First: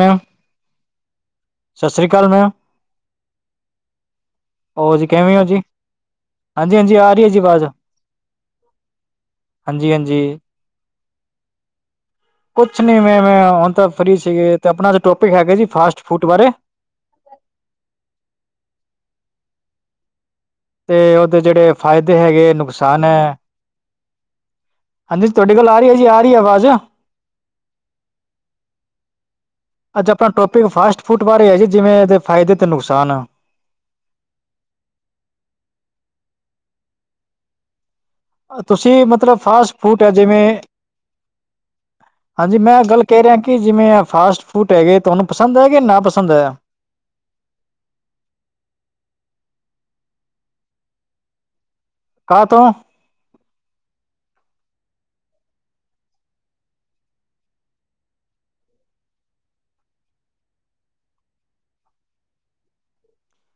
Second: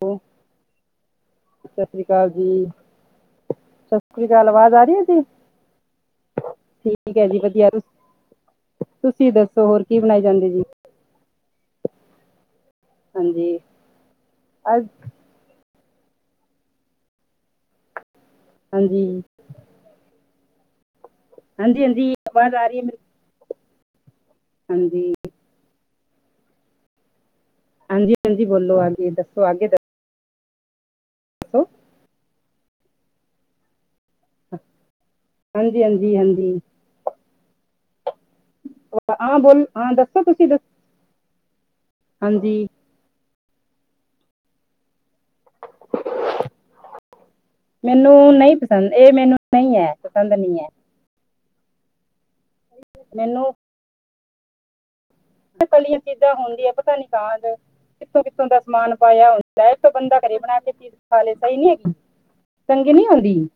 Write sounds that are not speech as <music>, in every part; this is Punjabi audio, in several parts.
ਹਾਂ ਸਸ ਸ੍ਰੀ ਕਾਲ ਜੀ। ਸਸ ਸ੍ਰੀ ਕਾਲ ਆਵਾਜ਼ ਆ ਉਹ ਰਹੀ ਆ ਜੀ। ਕਿਵੇਂ ਹੋ ਹਾਂਜੀ ਹਾਂਜੀ ਆ ਠੀਕ ਰਹੀ ਹੈ ਜੀ ਆਵਾਜ਼ ਵਧੀਆ ਤੁਸੀਂ ਦੱਸੋ ਹੋਰ ਹਾਂਜੀ ਕੀ ਹਾਂਜੀ ਬਣਾਏ ਜਾਂਦੇ ਜੀ। ਕੁਛ ਨੀ ਮੈ ਹਾਂਜੀ, ਹੁਣ ਤਾਂ ਫੀ ਸੀਗੇ ਤੇ ਅੱਜ ਆਪਣਾ ਟੋਪਿਕ ਹੈਗਾ ਜੀ ਫਾਸਟ ਫੂਡ ਬਾਰੇ। ਹਾਂਜੀ ਅਤੇ ਉਹਦੇ ਜਿਹੜੇ ਹਾਂਜੀ-ਹਾਂਜੀ ਫਾਇਦੇ ਹੈਗੇ, ਆਵਾਜ਼ ਆ ਰਹੀ ਮੇਰੀ? ਨੁਕਸਾਨ ਹੈ ਹਾਂਜੀ ਨੀ ਤੁਹਾਡੀ ਗੱਲ ਆ ਰਹੀ ਹੈ ਜੀ ਆ ਰਹੀ ਆਵਾਜ਼। ਹਾਂਜੀ ਹਾਂਜੀ ਬੋਲੋ ਆਗੇ ਦੱਸੋ ਆਗੇ ਦੱ ਅੱਜ ਆਪਾਂ ਟੋਪਿਕ ਫਾਸਟ ਫੂਡ ਬਾਰੇ ਹੈ ਜੀ ਜਿਵੇਂ ਇਹਦੇ ਫਾਇਦੇ ਤੇ ਨੁਕਸਾਨ। ਹਾਂਜੀ-ਹਾਂਜੀ, ਹਾਂਜੀ। ਤੁਸੀਂ ਮਤਲਬ ਹਾਂ ਬੋਲ ਫਾਸਟ ਹਾਂ ਫੂਡ ਹੈ ਦੱਸੋ ਤੁਸੀਂ ਜਿਵੇਂ ਦੱਸ ਹਾਂਜੀ ਮੈਂ ਗੱਲ ਕਹਿ ਰਿਹਾ ਕਿ ਜਿਵੇਂ ਆ ਫਾਸਟ ਫੂਡ ਹੈਗੇ ਤੁਹਾਨੂੰ ਪਸੰਦ ਹੈ ਕਿ ਨਾ ਪਸੰਦ ਹੈ। ਮੈਨੂੰ ਨਹੀ ਪਸੰਦ ਇਹ ਮੈਨੂੰ ਨਹੀਂ ਹੈ ਪਸੰਦ ਨਹੀ ਹੈ। ਕਾ ਤੋ। ਮੈਨੂੰ ਤਲੀਆਂ ਚੀਜ਼ਾਂ ਹੁੰਦੀਆ ਪਤਾ ਨੀ <unintelligible> ਕਿੱਥੋਂ-ਕਿੱਥੋਂ ਦਾ ਸਮਾਨ ਪਾਇਆ ਹੁੰਦਾ ਇਸ ਤੋਂ ਬੰਦਾ ਘਰੇ ਬਣਾ ਕੇ ਚੀਜ਼ ਖਾਲੇ ਸਹੀ ਨੀ ਹੈਗੀ। ਚੰਗੀ ਨੀ ਹੋਦੀ।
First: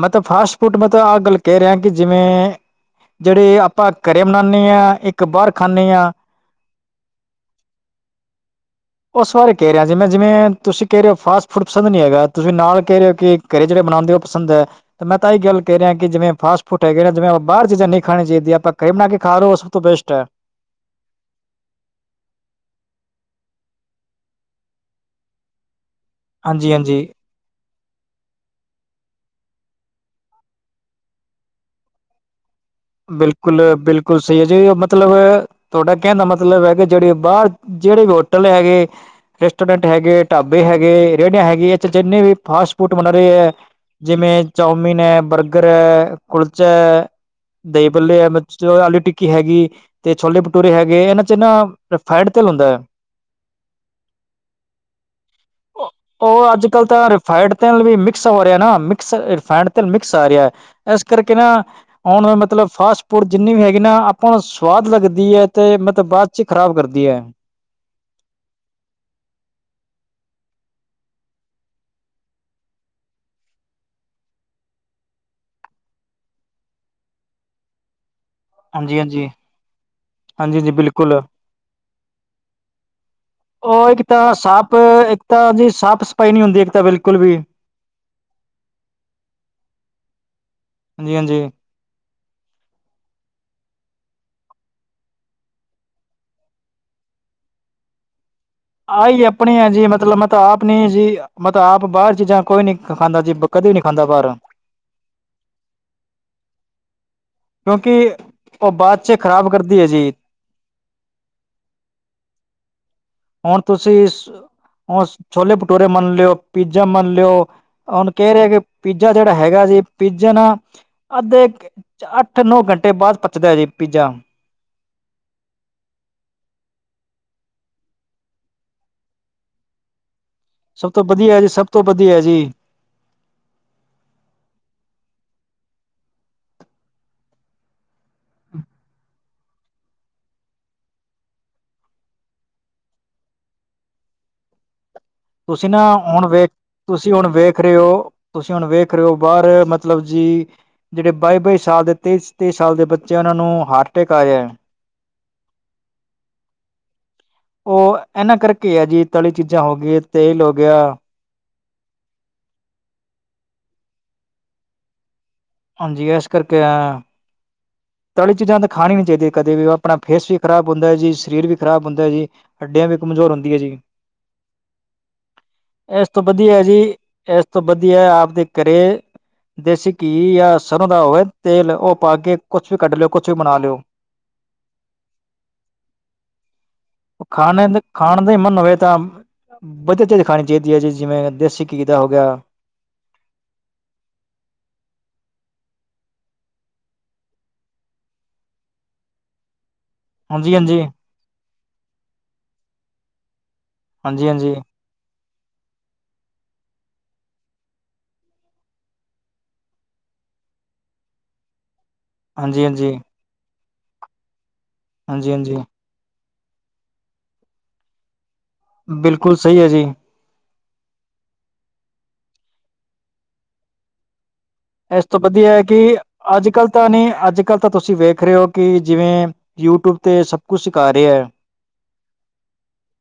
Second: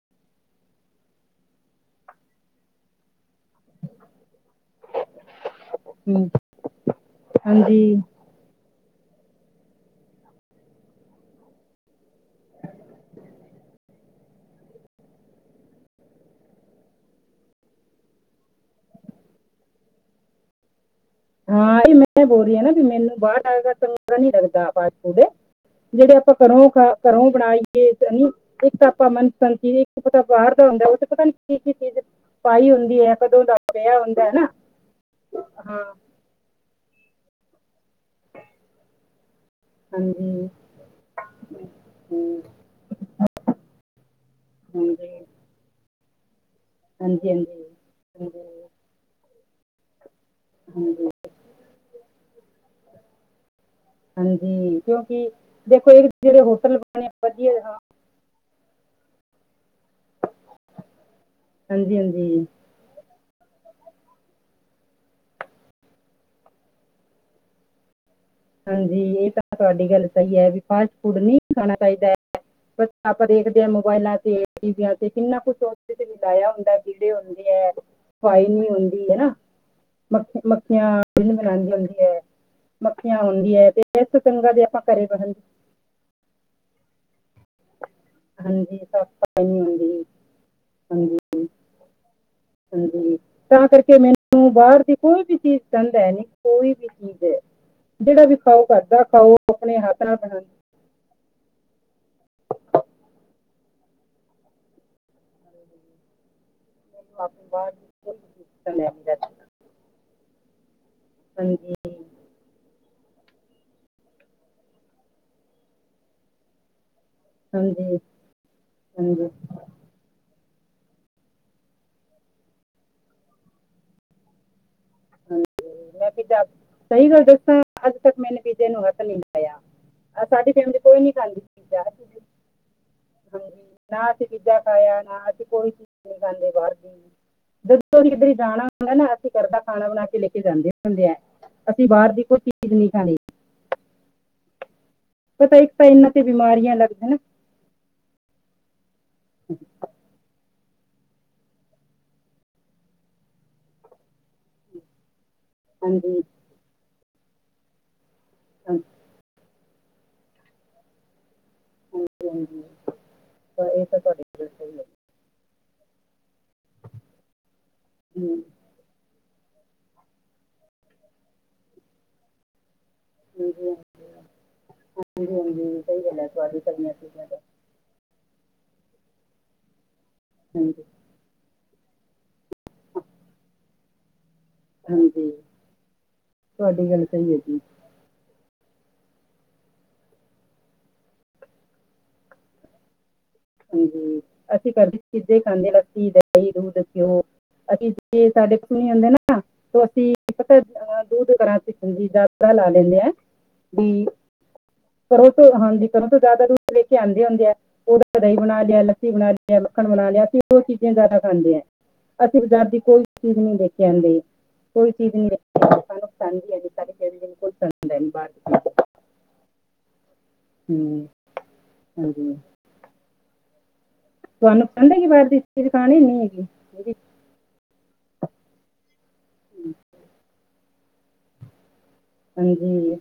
ਮੈਂ ਤਾਂ ਫਾਸਟ ਫੂਡ ਮੈਂ ਤਾਂ ਆਹ ਗੱਲ ਕਹਿ ਰਿਹਾ ਕਿ ਜਿਵੇਂ ਜਿਹੜੇ ਆਪਾ ਘਰੇ ਮਨਾਨੇ ਆ ਹਾ ਇੱਕ ਬਾਰ ਖਾਨੇ ਆ। ਹਾਂਜੀ ਉਸ ਬਾਰੇ ਕਹਿ ਰਿਹਾ ਜਿਵੇ ਤੁਸੀਂ ਕਹਿ ਰਹੇ ਹੋ ਫਾਸਟ ਫੂਡ ਪਸੰਦ ਨਹੀਂ ਹੈਗਾ ਤੁਸੀ ਨਾਲ ਕਹਿ ਰਹੇ ਹੋ ਕਿ ਘਰੇ ਜਿਹੜੇ ਬਣਾਦੇ ਉਹ ਪਸੰਦ ਹੈ। ਤੇ ਮੈਂ ਤਾਂ ਇਹ ਗੱਲ ਕਹਿ ਰਿਹਾ ਕਿ ਜਿਵੇ ਫਾਸਟ ਫੂਡ ਹੈਗੇ ਨੇ ਜਿਵੇਂ ਬਾਰ ਚੀਜ਼ਾ ਨੀ ਖਾਣੀ ਚਾਹੀਦੀ ਆਪਾ ਘਰ ਬਣਾ ਕੇ ਖਾ ਰਹੇ ਹੋ ਤੋਂ ਬੇਸਟ ਹੈ। ਹਾਂ ਇਹੀ ਮੈਂ ਬੋਲ ਰਹੀ ਆ ਨਾ ਵੀ ਮੈਨੂੰ ਬਾਰ ਆ ਚੰਗਾ ਨੀ ਲੱਗਦਾ ਫਾਸਟ ਫੂਡ ਜਿਹੜੇ ਪਾਂ ਘਰੋਂ ਹਾਂਜੀ ਖਾ ਹਾਂਜੀ ਘਰੋਂ ਹੀ ਬਣਾਈਏ ਇੱਕ ਤਾਂ ਆਪਾ ਮਨਪਸੰਦ ਚੀਜ਼ ਇੱਕ ਪਤਾ ਬਾਰ ਦਾ ਹੁੰਦਾ ਉਹ ਤੇ ਪਤਾ ਨੀ ਕੀ-ਕੀ ਚੀਜ਼ ਪਾਈ ਹੁੰ ਬਿਲਕੁਲ-ਬਿਲਕੁਲ ਸਹੀ ਹੈ ਜੀ ਮਤਲਬ ਹਾਂ ਤੁਹਾਡਾ ਕਹਿਣ ਦਾ ਮਤ ਲਬ ਹੈਗੇ ਜਿਹੜੇ ਬਾਹਰ ਜਿਹੜੇ ਵੀ ਹੋਟਲ ਹੈਗੇ ਰੈਸਟੋਰੈਂਟ ਹੈਗੇ, ਹਾਂਜੀ ਢਾਬੇ ਹੈਗੇ, ਰੇਹੜੀਆਂ ਹੈਗੀ ਇਹ ਜਿੰਨੇ ਵੀ ਹਮ, ਫਾਸਟ ਫੂਡ ਬਣਾ ਰਹੇ ਹੈ ਜਿਵੇਂ ਚੌਮੀਨ ਹਾਂਜੀ ਹੈ, ਬਰਗਰ ਹੈ, ਕੁਲਚਾ ਹੈ ਹਾਂਜੀ ਦਹੀ ਬੱਲੇ ਹੈ, ਹਾਂਜੀ ਆਲੂ ਟਿੱਕੀ ਹੈਗੀ ਤੇ ਛੋਲੇ ਟਰੇ ਹੈਗੇ ਹਾਂਜੀ ਇਹਨਾ ਚ ਨਾ ਰਿਫਾਇੰਡ ਤੇਲ ਹੁੰਦਾ। ਹਾਂਜੀ ਕਿਉਂਕਿ ਦੇਖੋ ਇੱਕ ਜਿਹੜੇ ਹੋਟਲ ਬਣੇ ਵਧੀਆ ਹਾਂ ਕਸ ਹੋ ਰਿਹਾ ਨਾ ਮਿਕਸ ਰਿਫਡ ਤੇਲ ਮਿਕਸ ਆ ਰਿਹਾ ਇਸ ਕਰਕੇ ਨਾ ਹਾਂਜੀ ਆਉਣ ਵਾਲ ਹਾਂਜੀ ਮਤਲਬ ਫਾਸਟ ਫੂਡ ਜਿੰਨੀ ਵੀ ਹੈਗੀ ਨਾ, ਆਪਾਂ ਨੂੰ ਸਵਾਦ ਲੱਗਦੀ ਏ, ਤੇ ਮਤਲਬ ਬਾਅਦ ਚ ਖ਼ਰਾਬ ਕਰਦੀ ਐ। ਹਾਂਜੀ ਏਹ ਤਾਂ ਤੁਆਡੀ ਗੱਲ ਸਈ ਐ, ਵੀ ਫਾਸਟ ਫੂਡ ਨਈ ਖਾਣਾ ਚਾਹੀਦਾ। ਬਸ ਆਪਾਂ ਦੇਖਦੇ ਆ ਮੋਬਾਇਲਾਂ ਤੇ, ਟੀਵੀਆਂ ਤੇ, ਕਿੰਨਾ ਕੁਛ ਉ ਤੇ ਵੀ ਡਾਇਆ ਹੁੰਦਾ ਏ। ਕੀੜੇ ਹੁੰਦੇ ਏ। ਸਫ਼ਾਈ ਨਈ ਹਾਂਜੀ ਹੁੰਦੀ, ਹਨਾ? ਹਾਂਜੀ ਮ ਹਾਂਜੀ ਜੀ ਮੱਖੀਆਂ ਪਿੰਨਪਨਾਦੀਆਂ ਹੁੰਦੀਆਂ ਏ। ਔਹ ਇੱਕ ਤਾਂ ਚੰਗਾ ਜੇ ਸਾਪ, ਆਪਾਂ ਘਰੇ ਬਣ ਇੱਕ ਤਾਂ ਜੀ ਸਾਪ ਸਪਾਈ ਨਹੀਂ ਹੁੰਦੀ, ਇੱਕ ਤਾਂ ਬਿਲਕੁਲ ਵੀ। ਹਾਂਜੀ ਸਾਪ ਸਪਾਈ। ਹਾਂਜੀ-ਹਾਂਜੀ। ਹਾਂਜੀ, ਤਾਂ ਕਰਕੇ ਮੈਨੂੰ ਬਾਅਰ ਦੀ ਕੋਈ ਵੀ ਚੀਜ਼ ਪਸੰਦ ਹੈ ਨਈ, ਕੋਈ ਵੀ ਠੀਕ ਏ, ਜੇਅੜਾ ਵੀ ਖਾਓ, ਘਰਦਾ ਖਾਓ, ਆਪਣੇ ਹੱਥ ਨਾਲ ਮੈਂ ਤਾਂ ਬ ਆਪ ਆਪਣੀ ਜੀ, ਮਤਲਬ ਆਪ ਬਾਹਰ ਚੀਜ਼ਾਂ ਕੋਈ ਨੀ ਖਾਂਦਾ ਜੀ, ਕਦੀ ਵੀ ਨਈ ਖਾਂਦਾ ਬਾਹਰੋ। ਆਪ ਕਿਉਂਕਿ ਔਹ ਬਾਅਦ ਚ, ਖ਼ਰਾਬ ਕਰਦੀ ਐ ਜੀ। ਹਾਂਜੀ। ਹੁਣ ਤੁਸੀਂ ਔਸ, ਛੋਲੇ ਭਟੂਰੇ ਮੰਨ ਲਓ। ਪੀਜਾ ਮੰਨ ਲਿਓ, ਹਾਂਜੀ ਹੁਣ ਕੇ ਰਏ ਕਿ ਪੀਜਾ ਹਾਂਜੀ ਜੇਅੜਾ ਹੈਗਾ ਜੇ ਪੀਜਾ ਨਾ, ਅੱਧੇ ਅੱਠ ਨੌ ਘੰਟੇ ਬਾਅਦ ਪੱਚਦਾ ਜੇ ਪੀਜਾ। ਹਾਂਜੀ ਮੈਂ ਪੀਜਾ, ਸਈ ਗੱਲ ਦੱਸਾਂ, ਅੱਜ ਤੱਕ ਮੈਨੇ ਪੀਜੇ ਨੂੰ ਹੱਥ ਨੀ ਲਾਇਆ। ਸਾਡੀ ਫੈਮਿਲੀ ਸਭ ਕੋਈ ਤੋਂ ਨਹੀਂ ਬਦੀਆ ਖਾਂਦੀ ਜੀ, ਸਭ ਤੋਂ ਪੀਜ਼ਾ ਅਸੀਂ- ਬਦੀਆ ਏ ਜੀ। ਹਾਂਜੀ, ਨਾ ਅਸੀ ਪੀਜਾ ਖਾਇਆ, ਨਾ ਅਸੀ ਕੋਈ ਚੀਜ਼ ਨੀ ਖਾਂਦੇ ਬਾਰ ਦੀ। ਕੋਈ ਕਿਦਰੇ ਜਾਣਾ ਹੁੰਦਾ ਏ ਨਾ ਅਸੀਂ ਘਰ ਦਾ ਖਾਣਾ ਬਣਾ ਕੇ ਲੈ ਕੇ ਜਾਂਦੇ ਹੁੰਦੇ ਐ, ਅਸੀਂ ਬਾਅਰ ਦੀ ਕੋਈ ਚੀਜ਼ ਨਈ ਖਾਣੀ। ਪਤਾ ਤੁਸੀਂ ਇੱਕ ਨਾ ਤਾਂ ਇਹਨਾਂ ਤੇ ਹੁਣ ਵੇਖ, ਬਿਮਾਰੀਆਂ ਲੱਗਦੀਆਂ ਤੁਸੀਂ ਨਾ ਹੁਣ ਵੇਖ ਰਏ ਔ। ਤੁਸੀਂ ਹੁਣ ਵੇਖ ਰਏ ਔ, ਬਾਰ ਮਤਲਬ ਜੀ ਜੇਅੜੇ ਬਾਈ-ਬਾਈ ਸਾਲ ਦੇ, ਤੇਈ-ਤੇਈ ਸਾਲ ਦੇ ਬੱਚੇ, ਉਹਨਾਂ ਨੂੰ, ਹਾਰਟ ਅਟੈਕ ਆਏ ਹੈ। ਹਾਂਜੀ। ਉਹ ਏਅਨਾਂ ਕਰਕੇ ਐ ਹਾਂਜੀ ਜੀ, ਤਲੀ ਚੀਜ਼ਾਂ ਹੋ ਗਈ, ਤੇਲ ਹੋ ਗਿਆ। ਹਾਂਜੀ-ਹਾਂਜੀ, ਤਾਂ ਈ ਤਾਂ ਤੁਆਡੇ ਹਾਂਜੀ, ਏਸ ਕਰਕੇ ਆਯਾ ਆ। ਤਲੀ ਹਮ, ਚੀਜ਼ਾਂ ਤਾਂ ਖਾਣੀ ਨੀ ਚਾਈਦੀਆਂ ਕਦੇ ਵੀ, ਉਹ ਆਪਣਾ ਫੇਸ ਵੀ ਖਰਾਬ ਹੁੰਦਾ ਏ ਜੀ, ਸਰੀਰ ਵੀ ਖ਼ਰਾਬ ਹੁੰਦਾ ਏ ਜੀ। ਹੱਡਿਆਂ ਵੀ ਕਮਜ਼ੋਰ ਹੁੰਦੀ ਹੈ ਹਾਂਜੀ ਜੀ, ਹਾਂਜੀ ਹਾਂਜੀ, ਸਹੀ ਏਸ ਗੱਲ ਤੋਂ ਹੈ ਬਦੀਆ ਤੁਹਾਡੀ ਏ ਕਲੀਆਂ ਜੀ ਚੀਜ਼ਾਂ ਦਾ ਏਸ ਤੋਂ ਬਦੀਆ ਆਪਦੇ ਘਰੇ, ਦੇਸੀ ਘੀ ਯਾ ਹਾਂਜੀ ਸਰ੍ਹੋਂ ਦਾ ਹੋਵੇ ਤੇਲ, ਉਹ ਪਾ ਕੇ ਕੁਛ ਵੀ ਕੱਢ ਲਓ, ਕੁਛ ਵੀ ਬਣਾ ਲਓ। ਹਾਂਜੀ, ਤੁਆਡੀ ਗੱਲ ਸਈ ਹੈ ਜੀ। ਖਾਣੇ ਖਾਣ ਦਾ ਈ ਮਨ ਹੋਵੇ ਤਾਂ, ਬਦੀਆ ਚੀਜ਼ ਖਾਣੀ ਚਾਹੀਦੀ ਹੈ ਜੀ, ਜਿਵੇਂ ਦੇਸੀ ਘੀ ਦਾ ਹੋ ਗਿਆ ਹਾਂਜੀ, ਅਸੀਂ ਕਰ ਦੀਆਂ ਚੀਜਾਂ ਈ ਖਾਂਦੇ, ਲੱਸੀ, ਦਈ, ਦੂਧ, ਘਿਓ। ਅਸੀਂ ਜੇ ਸਾਡੇ ਕੁਛਣੀ ਹੁੰਂਦੇ ਨਾ, ਤੇ ਅਸੀਂ ਪਤਾ ਹਾਂਜੀ ਏ ਹਾਂਜੀ ਅਹ ਦੂੱਧ ਕਰਾਂ, ਚਜੀ ਜਾਤਰਾ ਲਾ ਲੈਂਦੇ ਆ, ਵੀ ਹਾਂਜੀ ਹਾਂਜੀ ਘਰੋਂ ਤੋਂ ਹਾਂਜੀ, ਘਰੋਂ ਤੋਂ ਜਆਦਾ ਦੁੱਧ ਲੈ ਕੇ ਆਂਦੇ ਹੁੰਦੇ ਐ। ਕ ਦਈ ਬਣਾ ਲਿਆ, ਲੱਸੀ ਬਣਾ ਲਿਆ, ਮੱਖਣ ਬਣਾ ਲਿਆ, ਅਸੀਂ ਔ ਚੀਜ਼ਾਂ ਜ਼ਆਦਾ ਖਾਂਦੇ ਆਂ। ਅਸੀਂ ਬਜ਼ਾਰ ਹਾਂਜੀ ਦੀ ਹਾਂਜੀ ਕੋਈ ਚੀਜ਼ ਨੀ ਦੇਖ ਕੇ ਆਂਦੇ, ਕੋਈ ਚੀਜ਼ ਨੀ ਹਾਂਜੀ ਹਾਂਜੀ <unintelligible> ਤੰਜੀ ਅਜ ਤਾਰੇਨ ਕੋਲ ਸ ਬਾਰ ਜੀ। ਬਿਲਕੁਲ ਸਈ ਹੈ ਜੀ। ਹੂੰ ਹਾਂਜੀ। ਤੁਹਾਨੂੰ ਪਸੰਦ ਹੈ ਏਸ ਕਿ ਤੋਂ ਬਾਹਰ ਦੀ ਬਦੀਆ ਹੈ ਚੀਜ਼ ਕਿ, ਖਾਣੀ ਨਹੀਂ ਅੱਜ ਕੱਲ ਤਾਂ ਹੈਗੀ ਨਈ, ਅੱਜ ਕੱਲ੍ਹ ਤਾਂ ਤੁਸੀਂ ਵੇਖ ਰਏ ਔ ਕਿ ਜਿਵੇਂ ਯੂ ਟਿਊਬ ਤੇ ਸਭ ਕੁਝ ਸਿਖਾ ਰਏ ਐ। ਹਾਂਜੀ।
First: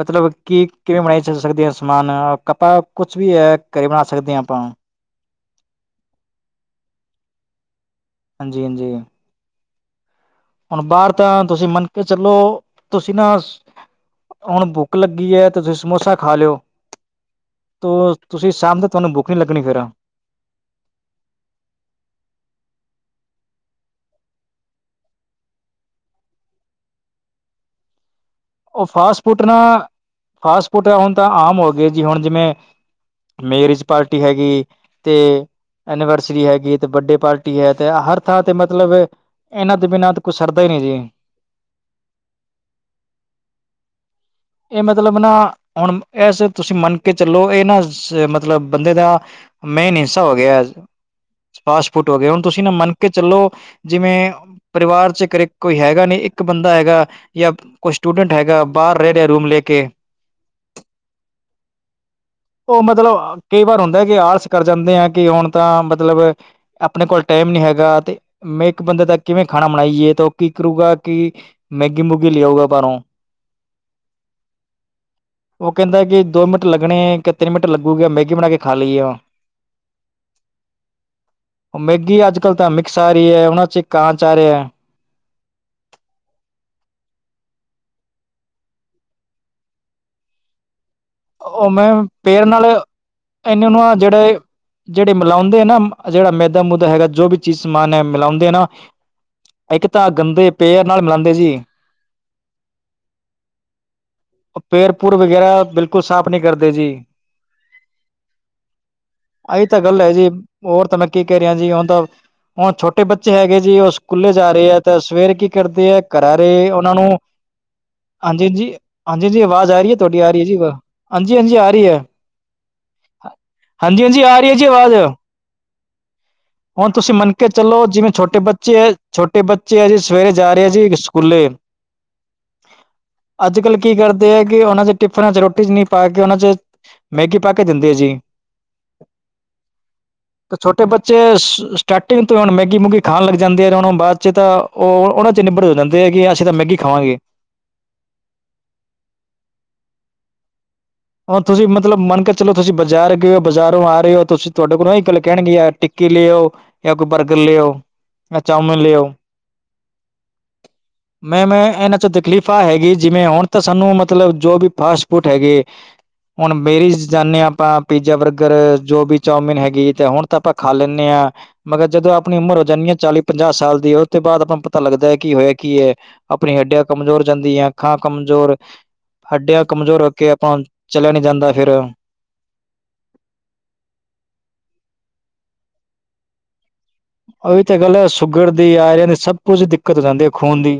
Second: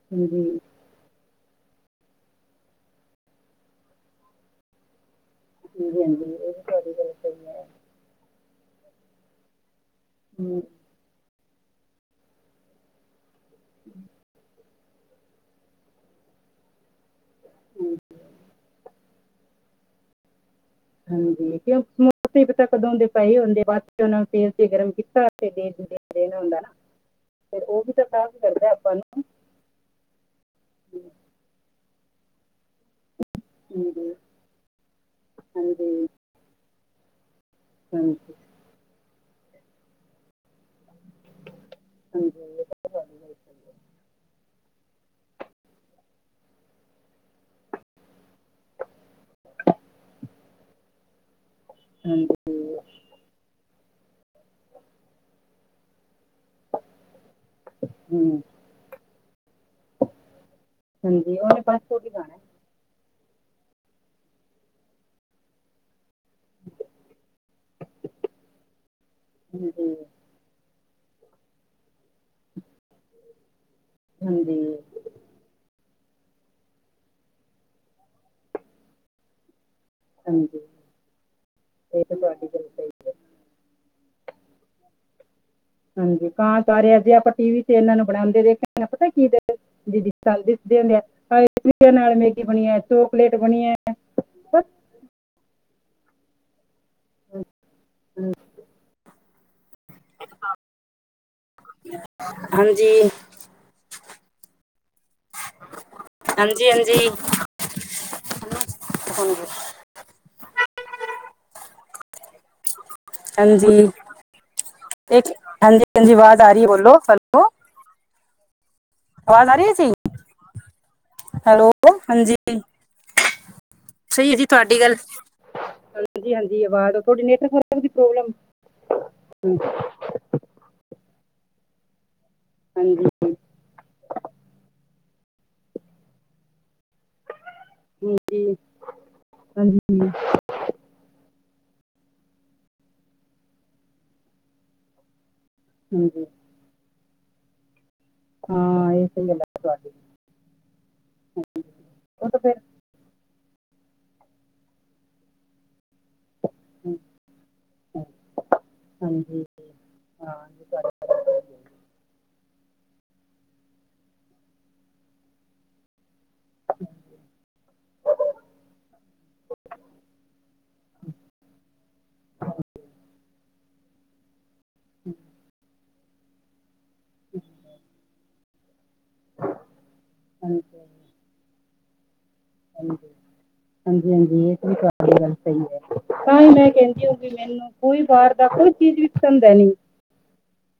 ਮਤਲਬ ਕਿ ਕਿਵੇਂ ਬਣਾਈ ਸਿੱਖ ਸਕਦੇ ਆ ਸਮਾਨ? ਕੱਤਾ ਕੁਛ ਵੀ ਐ, ਘਰੇ ਬਣਾ ਸਕਦੇ ਆ ਆਪਾਂ। ਹਾਂਜੀ-ਹਾਂਜੀ, ਏਹ ਵੀ ਤੁਆਡੀ ਗੱਲ ਸਈ ਐ। ਹਾਂਜੀ-ਹਾਂਜੀ। ਹੂੰ ਬਾਹਰ ਤਾਂ ਤੁਸੀਂ ਮੰਨ ਕੇ ਚਲੋ ਤੁਸੀਂ ਨਾ ਹੂੰ ਹੁਣ ਭੁੱਖ ਲੱਗੀ ਹੈ ਤੁਸੀਂ ਸਮੋਸਾ ਖਾ ਲਿਓ ਤ ਤੁਸੀਂ ਸ਼ਾਮ ਦੇ ਤੁਹਾਨੂੰ ਭੁੱਖ ਨੀ ਲੱਗਣੀ ਫੇਰ ਹਾਂਜੀ ਕਿਉਂ ਸਮੋਸੇ ਵੀ ਤਾਂ ਕਦੋਂ ਦੇ ਪਏ ਹੁੰਦੇ ਬਾਅਦ ਚ ਉਹਨਾਂ ਨੇ ਤੇਲ ਤੇ ਗਰਮ ਕੀਤਾ <unintelligible> <unintelligible> ਫਿਰ ਉਹ ਵੀ ਤਾਂ <unintelligible> ਵੀ ਕਰਦਾ ਉਹ ਆਪਾਂ ਨੂੰ <unintelligible> ਹੁਣ ਤਾਂ ਆਮ ਹੋ ਗਏ ਜੀ ਹੁਣ ਜਿਵੇਂ ਮੇਰਿਜ ਹਾਂਜੀ ਪਾਰਟੀ ਹੈਗੀ ਤੇ ਹਾਂਜੀ ਐਨੀਵਰਸਰੀ ਹੈਗੀ ਤੇ ਬਰਡੇ ਪਾਰਟੀ ਟੀ ਹੈ ਤੇ ਹਰ ਹਾਂਜੀ ਥਾਂ ਤੇ ਮਤਲਬ ਇਹਨਾਂ ਦੇ ਬਿਨਾਂ ਕੁਛ ਸਰਦਾ ਹੀ ਨ ਜੀ <unintelligible> <unintelligible> ਇਹ ਮਤਲਬ ਨਾ ਹੁਣ ਇਸ ਤੁਸੀਂ ਮੰਨ ਕੇ ਚੱਲੋ ਇਹ ਨਾ ਮਤਲਬ ਬੰਦੇ ਦਾ ਮੇਨ <unintelligible> ਹੋ ਗਿਆ ਫਾਸਟ ਫੁਸਟ ਹੋ ਹਾਂਜੀ ਗਿਆ ਹੁਣ ਤੁਸੀਂ ਨਾ ਮਨ ਕਿ ਚਲੋ ਜਿਵੇਂ ਪਰਿਵਾਰ ਚ ਕਰੇ ਕੋਈ ਹੈਗਾ ਨਹੀ ਇੱਕ ਬੰਦਾ ਹੈਗਾ ਜਾਂ ਕੋਈ ਸਟੂਡੈਂਟ ਹਮ, ਹੈਗਾ ਬਾਹਰ ਰਹਿ ਰਿਹਾ ਰੂਮ ਲੈ ਕੇ ਹਾਂਜੀ ਉਹਨੇ <unintelligible> ਉਹ ਮਤਲਬ ਕਈ ਵਾਰ ਹੁੰਦਾ ਕਿ ਆਲਸ ਕਰ ਜਾਂਦੇ ਆ ਕਿ ਹੁਣ ਤਾਂ ਮਤਲਬ ਆਪਣੇ ਕੋਲ ਟਾਈਮ ਨਹੀਂ ਹੈਗਾ ਤੇ ਮੈਂ ਇੱਕ ਬੰਦੇ ਦਾ ਕਿਵੇਂ ਖਾਣਾ ਹਾਂਜੀ ਬਣਾਈਏ ਤਾਂ ਕੀ ਕਰੂਗਾ ਕਿ ਮੈਗੀ ਮੂਗੀ ਲਿਆਉਗਾ ਬਾਰੋਂ ਹਾਂਜੀ ਉਹ ਕਹਿੰਦਾ ਕਿ ਦੋ ਮਿੰਟ ਲੱਗਣੇ ਕਿ ਤਿੰਨ ਮਿੰਟ ਲੱਗੂਗਾ ਮੈਗੀ ਬਣਾ ਕੇ ਖਾ ਲਈਏ ਆ <unintelligible> ਹਾਂਜੀ ਇਹ ਤਾਂ ਤੁਹਾਡੀ ਗੱਲ ਸਾਰੀ ਹੈ ਉਹਨਾ ਚ ਕਾਂਚ ਆ ਰਿਹਾ ਹਾਂਜੀ <unintelligible> ਜੇ ਆਪਾਂ ਟੀ ਵੀ ਤੇ ਇਹਨਾਂ ਨੂੰ ਬਣਾਉਂਦੇ ਦੇਖ ਪਤਾ ਕੀ ਉਹ ਮੈਂ <unintelligible> ਨਾਲ ਮੈਗੀ ਪੇਰ ਨਾਲ ਬਣੀ ਹੈ ਚੋਕਲੇਟ ਇਹਨਾਂ ਨੂੰ ਬਣੀਆ ਆ ਜਿਹੜੇ ਜਿਹੜੇ ਮਿਲਾਉਂਦੇ ਨਾ ਜਿਹੜਾ ਮੈਦਾ ਮੂਦਾ ਹੈਗਾ ਜੋ ਵੀ ਚੀਜ਼ ਸਮਾਨ ਹੈ ਮਿਲਾਉਂਦੇ ਆ ਨਾ ਇੱਕ ਤਾਂ ਗੰਦੇ ਪੇਅਰ ਨਾਲ ਮਿਲਾਉਂਦੇ ਜੀ ਹਾਂਜੀ ਪੇਰਪੁਰ ਵਗੈਰਾ ਕੁ ਸਾਫ਼ ਨਹੀਂ ਕਰਦੇ ਹਾਂਜੀ ਜੀ ਹਾਂਜੀ ਆਏ ਤਾਂ ਤਾਂ ਗੱਲ ਹੈ ਜੀ ਹੋਰ ਤਾਂ ਮੈਂ ਕੀ ਕਹਿ ਰਿਹਾ ਜੀ ਹੁਣ ਤਾਂ ਹੁਣ ਛੋਟੇ ਬੱਚੇ ਹੈਗੇ ਹਾਂਜੀ ਜੀ ਉਹ ਸਕੂਲੇ ਜਾ ਰਹੇ ਹੈ ਤਾਂ ਇੱਕ ਸਵੇਰ ਕੀ ਹਾਂਜੀ ਕਰਦੇ ਹੈ ਹਾਂਜੀ ਘਰਾਂ ਆਵਾਜ਼ ਰ ਆ ਰਹੀ ਹੈ ਬੋਲੋ ਉਹਨਾਂ ਨੂੰ ਹੈਲੋ ਹਾਂਜੀ ਹਾਂਜੀ ਹਾਂਜੀ ਹਾਂਜੀ ਆਵਾਜ਼ ਆ ਰਹੀ ਏ ਤੁਹਾਡੀ ਆ ਰਹੀ ਐ ਜੀ ਵ ਹੈਲੋ ਹਾਂਜੀ ਹਾਂਜੀ ਹਾਂਜੀ ਸਹੀ ਹੈ ਆ ਜੀ ਰਹੀ ਤੁਹਾਡੀ ਆਵਾਜ਼ ਗੱਲ ਹਾਂਜੀ ਹਾਂਜੀ ਹੁਣ ਆਵਾਜ਼ ਤੁਸੀਂ ਥੋੜੀ ਮੰਨਕੇ ਨੈਟਵਰਕ ਚਲੋ ਦੀ ਜਿਵੇਂ ਪ੍ਰੋਬਲਮ ਛੋਟੇ ਬੱਚੇ ਹੈ ਛੋਟੇ ਬੱਚੇ ਆ ਜੀ ਸਵੇਰੇ ਜਾ ਰਹੇ ਆ ਜੀ ਕੁੁੱਲੇ ਹਾਂਜੀ ਅੱਜ ਕੱਲ੍ਹ ਕੀ ਕਰਦੇ ਆ ਕਿ ਉਹਨਾਂ ਚ ਟਿਫਨਾਂ ਚ ਰੋਟੀ ਚ ਨਹੀਂ ਪਾ ਕੇ ਉਹਨਾਂ ਚ ਮੈਗੀ ਪਾ ਕੇ ਦਿੰਦੇ ਸੀ ਹਾਂਜੀ ਹਾਂਜੀ ਹਾਂ ਛੋਟੇ ਬੱਚੇ ਸਟਾਰਟਿੰਗ ਤੋਂ ਹੁਣ ਮੈਗੀ ਮੂਗੀ ਖਾਣ ਲੱਗ ਜਾਂਦੇ ਆ ਉਹਨਾਂ ਬਾਅਦ ਚ ਤਾਂ ਉਹ ਉਹਨਾਂ ਚ ਨਿਬੜ ਕਹਿੰਦੇ ਹੈਂ ਹਾਂਜੀ ਕੇ ਅਸੀਂ ਤਾਂ ਮੈਗੀ ਖਾਵਾਂਗੇ ਹਾਂ ਇਹ ਸ ਗੱਲ ਹੁਣ ਤੁਸੀਂ ਮਤਲਬ ਮੰਨ ਉਹ ਕੇ ਤਾਂ ਚਲੋ ਫਿਰ ਤੁਸੀਂ ਬਜ਼ਾਰ ਗਏ ਹੋ ਬਾਜ਼ਾਰੋਂ ਆ ਰਹੇ ਹੋ ਤੁਸੀਂ ਤੁਹਾਡੇ ਕੋਲੋਂ ਇਹੀ ਗੱਲ ਕਹਿਣਗੇ ਯਾਰ ਟਿੱਕੀ ਲੈਓ ਜਾਂ ਕੋਈ ਬਰਗਰ ਲਿਓ ਜਾਂ ਚਾਮਨ ਲਿਓ ਜੀ ਹਾਂ ਮੈਮ ਇਹਨਾਂ ਚ' ਤਕਲੀਫ਼ਾਂ ਹੈਗੀ ਜਿਵੇਂ ਹੁਣ ਤਾਂ ਸਾਨੂੰ ਮਤਲਬ ਜੋ ਵੀ ਫਾਸਟ ਫੂਡ ਹੈਗੇ ਹੁਣ ਮੇਰੀਜ਼ ਜਾਂਦੇ ਹਾਂ ਆਪਾਂ ਪੀਜ਼ਾ, ਬਰਗਰ ਜੋ ਵੀ ਚੌਮਿਨ ਹੈਗੀ ਤੇ ਹੁਣ ਤਾਂ ਆਪਾਂ ਖਾ ਲੈਂਦੇ ਹਾਂ ਮਗਰ ਜਦੋਂ ਆਪਣੀ ਉਮਰ ਹੋ ਜਾਂਦੀ ਆ ਚਾਲੀ ਪੰਜਾਹ ਸਾਲ ਦੀ ਉਸ ਤੋਂ ਬਾਅਦ ਆਪਾਂ ਨੂੰ ਪਤਾ ਲੱਗਦਾ ਹੈ। ਕੀ ਹੋਇਆ ਕੀ ਹੈ ਆਪਣੀ ਹੱਡਿਆ ਕਮਜ਼ੋਰ ਜਾਂਦੀ ਹੈ ਅੱਖਾਂ ਕਮਜ਼ੋਰ ਹੱਡਿਆਂ ਕਮਜ਼ੋਰ ਹੋ ਕੇ ਆਪਾਂ ਹਾਂਜੀ ਹਾਂਜੀ ਚਲਿਆ ਨੀ ਜਾਂਦਾ ਫੇਰ ਹਾਂਜੀ ਹਾਂਜੀ ਇਹ ਤੇ ਗੱਲ ਸਹੀ ਹੈ ਮੈਂ ਕਹਿੰ ਉਹੀ ਮੈਨੂੰ ਤਾਂ ਗੱਲ ਕੋਈ ਹੈ ਬਾਹਰ ਦਾ ਸ਼ੂਗਰ ਕੋਈ ਦੀ ਚੀਜ਼ ਵੀ ਆਇਰਨ ਦੀ ਸਭ ਪਸੰਦ ਹੈ ਕੁਝ ਨੀ ਦਿੱਕਤ ਹੋ ਜਾਂਦੀ ਹੈ ਖੂਨ ਦੀ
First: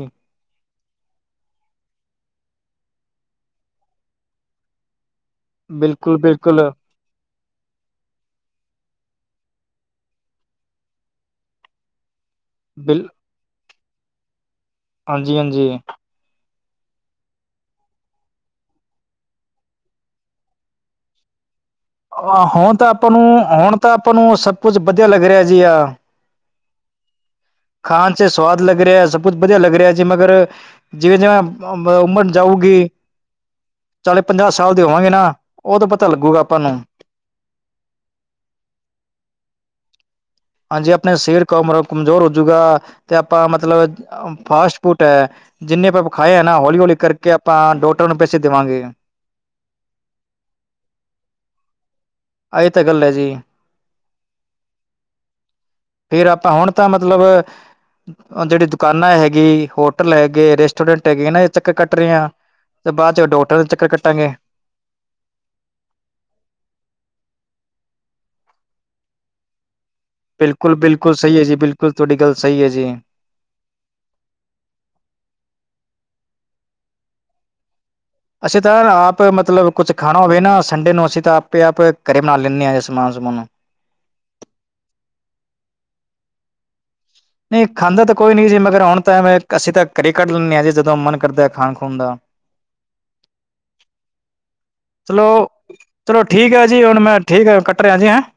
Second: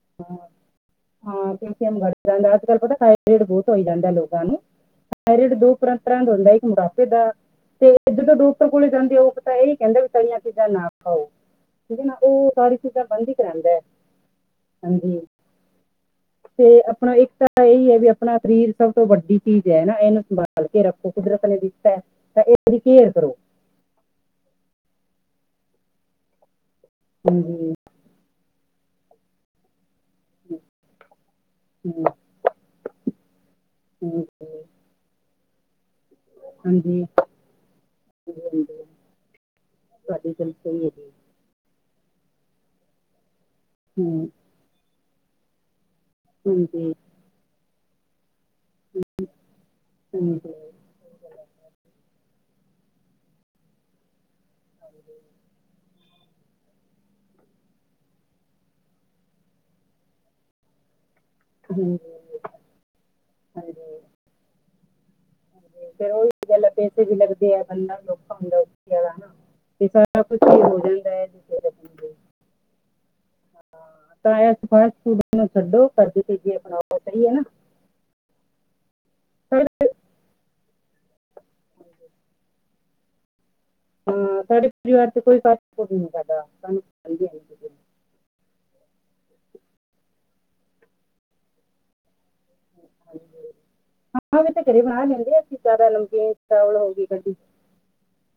ਹਾਂ ਕੈਲਸੀਅਮ ਘੱਟ ਜਾਂਦਾ ਅੱਜ ਕੱਲ ਪਤਾ ਥਾਈਰਡ ਬਹੁਤ ਹੋਈ ਜਾਂਦਾ ਲੋਕਾਂ ਨੂੰ ਬਿਲਕੁਲ <unintelligible> ਬਿਲਕੁਲ ਦਾ ਤੇ ਜਦੋਂ ਡੋਕਟਰ ਕੋਲੇ ਜਾਂਦੇ ਹੋ ਤਾਂ ਇਹ ਕਹਿੰਦਾ ਵੀ ਤਲਈਆਂ ਚੀਜ਼ਾਂ ਨਾ ਖਾਓ ਠੀਕ ਹੈ ਨਾ ਉਹ ਸਾਰੀ ਚੀਜ਼ਾਂ ਬਿਲ ਬੰਦ ਹੀ ਕਰਉਂਦਾ ਹਾਂਜੀ ਹਾਂਜੀ <inaudible> ਤੇ ਆਪਣਾ ਇੱਕ ਤਾਂ ਇਹੀ ਹੈ ਵੀ ਆਪਣਾ ਸਰੀਰ ਸਭ ਤੋਂ ਵੱਡੀ ਚੀਜ਼ ਹੈ ਨਾ ਇਹਨੂੰ ਸੰਭਾਲ ਕੇ ਰੱਖੋ ਕੁਦਰਤ ਦੀ ਹੁਣ ਤਾਂ ਆਪਾਂ ਨੂੰ ਹੁਣ ਤਾਂ ਆਪਾਂ ਨੂੰ ਸਭ ਕੁਝ ਵਧੀਆ ਲੱਗ ਰਿਹਾ ਜੀ ਆ ਹਮ ਹ ਖਾਣ ਚ ਸਵਾਦ ਲੱਗ ਰਿਹਾ ਸਭ ਕੁਛ ਵਧੀਆ ਲੱਗ ਰਿਹਾ ਜੀ ਮਗਰ ਜਿਵੇਂ ਜਿਵੇਂ ਹਮ, ਉਮਰ ਜਾਊਗੀ ਚਾਲੀ ਹਮ, ਪੰਜਾਹ ਸਾਲ ਦੇ ਹੋਵਾਂਗੇ ਨਾ ਉਹ ਤਾਂ ਪਤਾ ਲੱਗੂ ਹਾਂਜੀ ਸਹੀ ਹੈ ਹਾਂਜੀ ਜੀ ਆਪਣੇ ਸਰੀਰ ਕ ਕਮਜ਼ੋਰ ਹੋਜੂਗਾ ਤੇ ਆਪਾਂ ਮਤਲਬ ਹਮ, ਫਾਸਟ ਫੂਡ ਹੈ। ਜਿੰਨੇ ਆਪਾਂਖਾਏ ਆ ਨਾ ਹੌਲੀ ਹਾਂਜੀ ਹੌਲੀ ਕਰਕੇ ਆਪਾਂ ਡੋਕਟਰਾਂ ਨੂੰ ਪੈਸੇ ਦੇਵਾਂਗੇ ਹਾਂਜੀ ਆਏ ਤਾਂ ਗੱਲ ਹੈ ਜੀ ਹਾਂ ਫੇਰ ਆਪਾਂ ਹੁਣ ਤਾਂ ਮਤਲਬ ਜਿਹੜੀ ਦੁਕਾਨਾਂ ਹੈਗੀ ਹੋਟਲ ਹੈਗੇ ਰੈਸਟੋਰੈਂਟ ਹੈਗੇ ਨਾ ਚੱਕਰ ਕੱਟ ਹਾਂਜੀ ਰਹੇ ਹਾ ਤੇ ਬਾਅਦ ਚ ਡਾਕਟਰ ਦੇ ਚੱਕਰ ਹਾਂਜੀ ਕੱਟਾਂਗੇ ਫੇਰ ਉਹੀ ਗਲ ਪੈਸੇ ਵੀ ਲੱਗਦੇ ਆ ਬੰਦਾ ਵੀ ਔਖਾ ਹੁੰਦਾ ਤੇ ਕੁਛ ਬਿਲਕੁਲ ਹੋ ਜਾਂਦਾ ਬਿਲਕੁਲ ਸਹੀ ਹੈ ਜੀ ਜਿੱਥੇ ਤੱਕ ਬਿਲਕੁਲ ਹੁੰਦੇ। ਤੁਹਾਡੀ ਗੱਲ ਸਹੀ ਹੈ ਜੀ ਤਾਂ ਇਸ ਫਾਸਟ ਫੂਡ ਛੱਡੋ ਕਰਜ਼ ਤੇਜ਼ ਬਣਾਓ ਸਹੀ ਹੈ ਨਾ ਅੱਛਾ ਤਾਂ ਆਪ ਸਾਡੇ ਮਤਲਬ ਕੁੱਛ ਖਾਣਾ ਹੋਵੇ ਨਾ ਠੰਡੇ ਨੂੰ ਅਸੀਂ ਤਾਂ ਆਪੇ ਆਪੇ ਘਰੇ ਬਣਾ ਲੈਂਦੇ ਹਾਂ ਸਮਾਨ ਸਮੂਨ ਨੂੰ ਹਾਂ ਸਾਡੇ ਪਰਿਵਾਰ ਚ ਕੋਈ ਸਾਡਾ ਸਾਨੂੰ ਨਹੀਂ ਕਿਸੇ ਨੇ। ਖਾਂਦਾ ਤਾਂ ਕੋਈ ਨੀ ਜੀ ਮਗਰ ਉਣ ਤਾਂ ਅਸੀਂ ਤਾਂ ਘਰੇ ਹੀ ਕੱਢ ਲੈਂਦੇ ਹਾਂ ਜੇ ਜਦੋਂ ਮਨ ਕਰਦਾ ਖਾਣ ਖੂਨ ਦਾ <inaudible> ਹਾਂ ਵੀ ਤਾਂ ਘਰੇ ਬਣਾ ਚਲੋ ਲੈਂਦੇ ਆ ਅਸੀਂ ਸਾਰਾ ਚਲੋ ਨਮਕੀਨ ਠੀਕ ਹੈ ਚਾਵਲ ਜੀ ਹੋ ਹੁਣ ਗਈ ਮੈਂ ਕੜੀ ਠੀਕ ਹੈ ਕੱਟ ਰਿਹਾ ਜੀ ਹੈਂ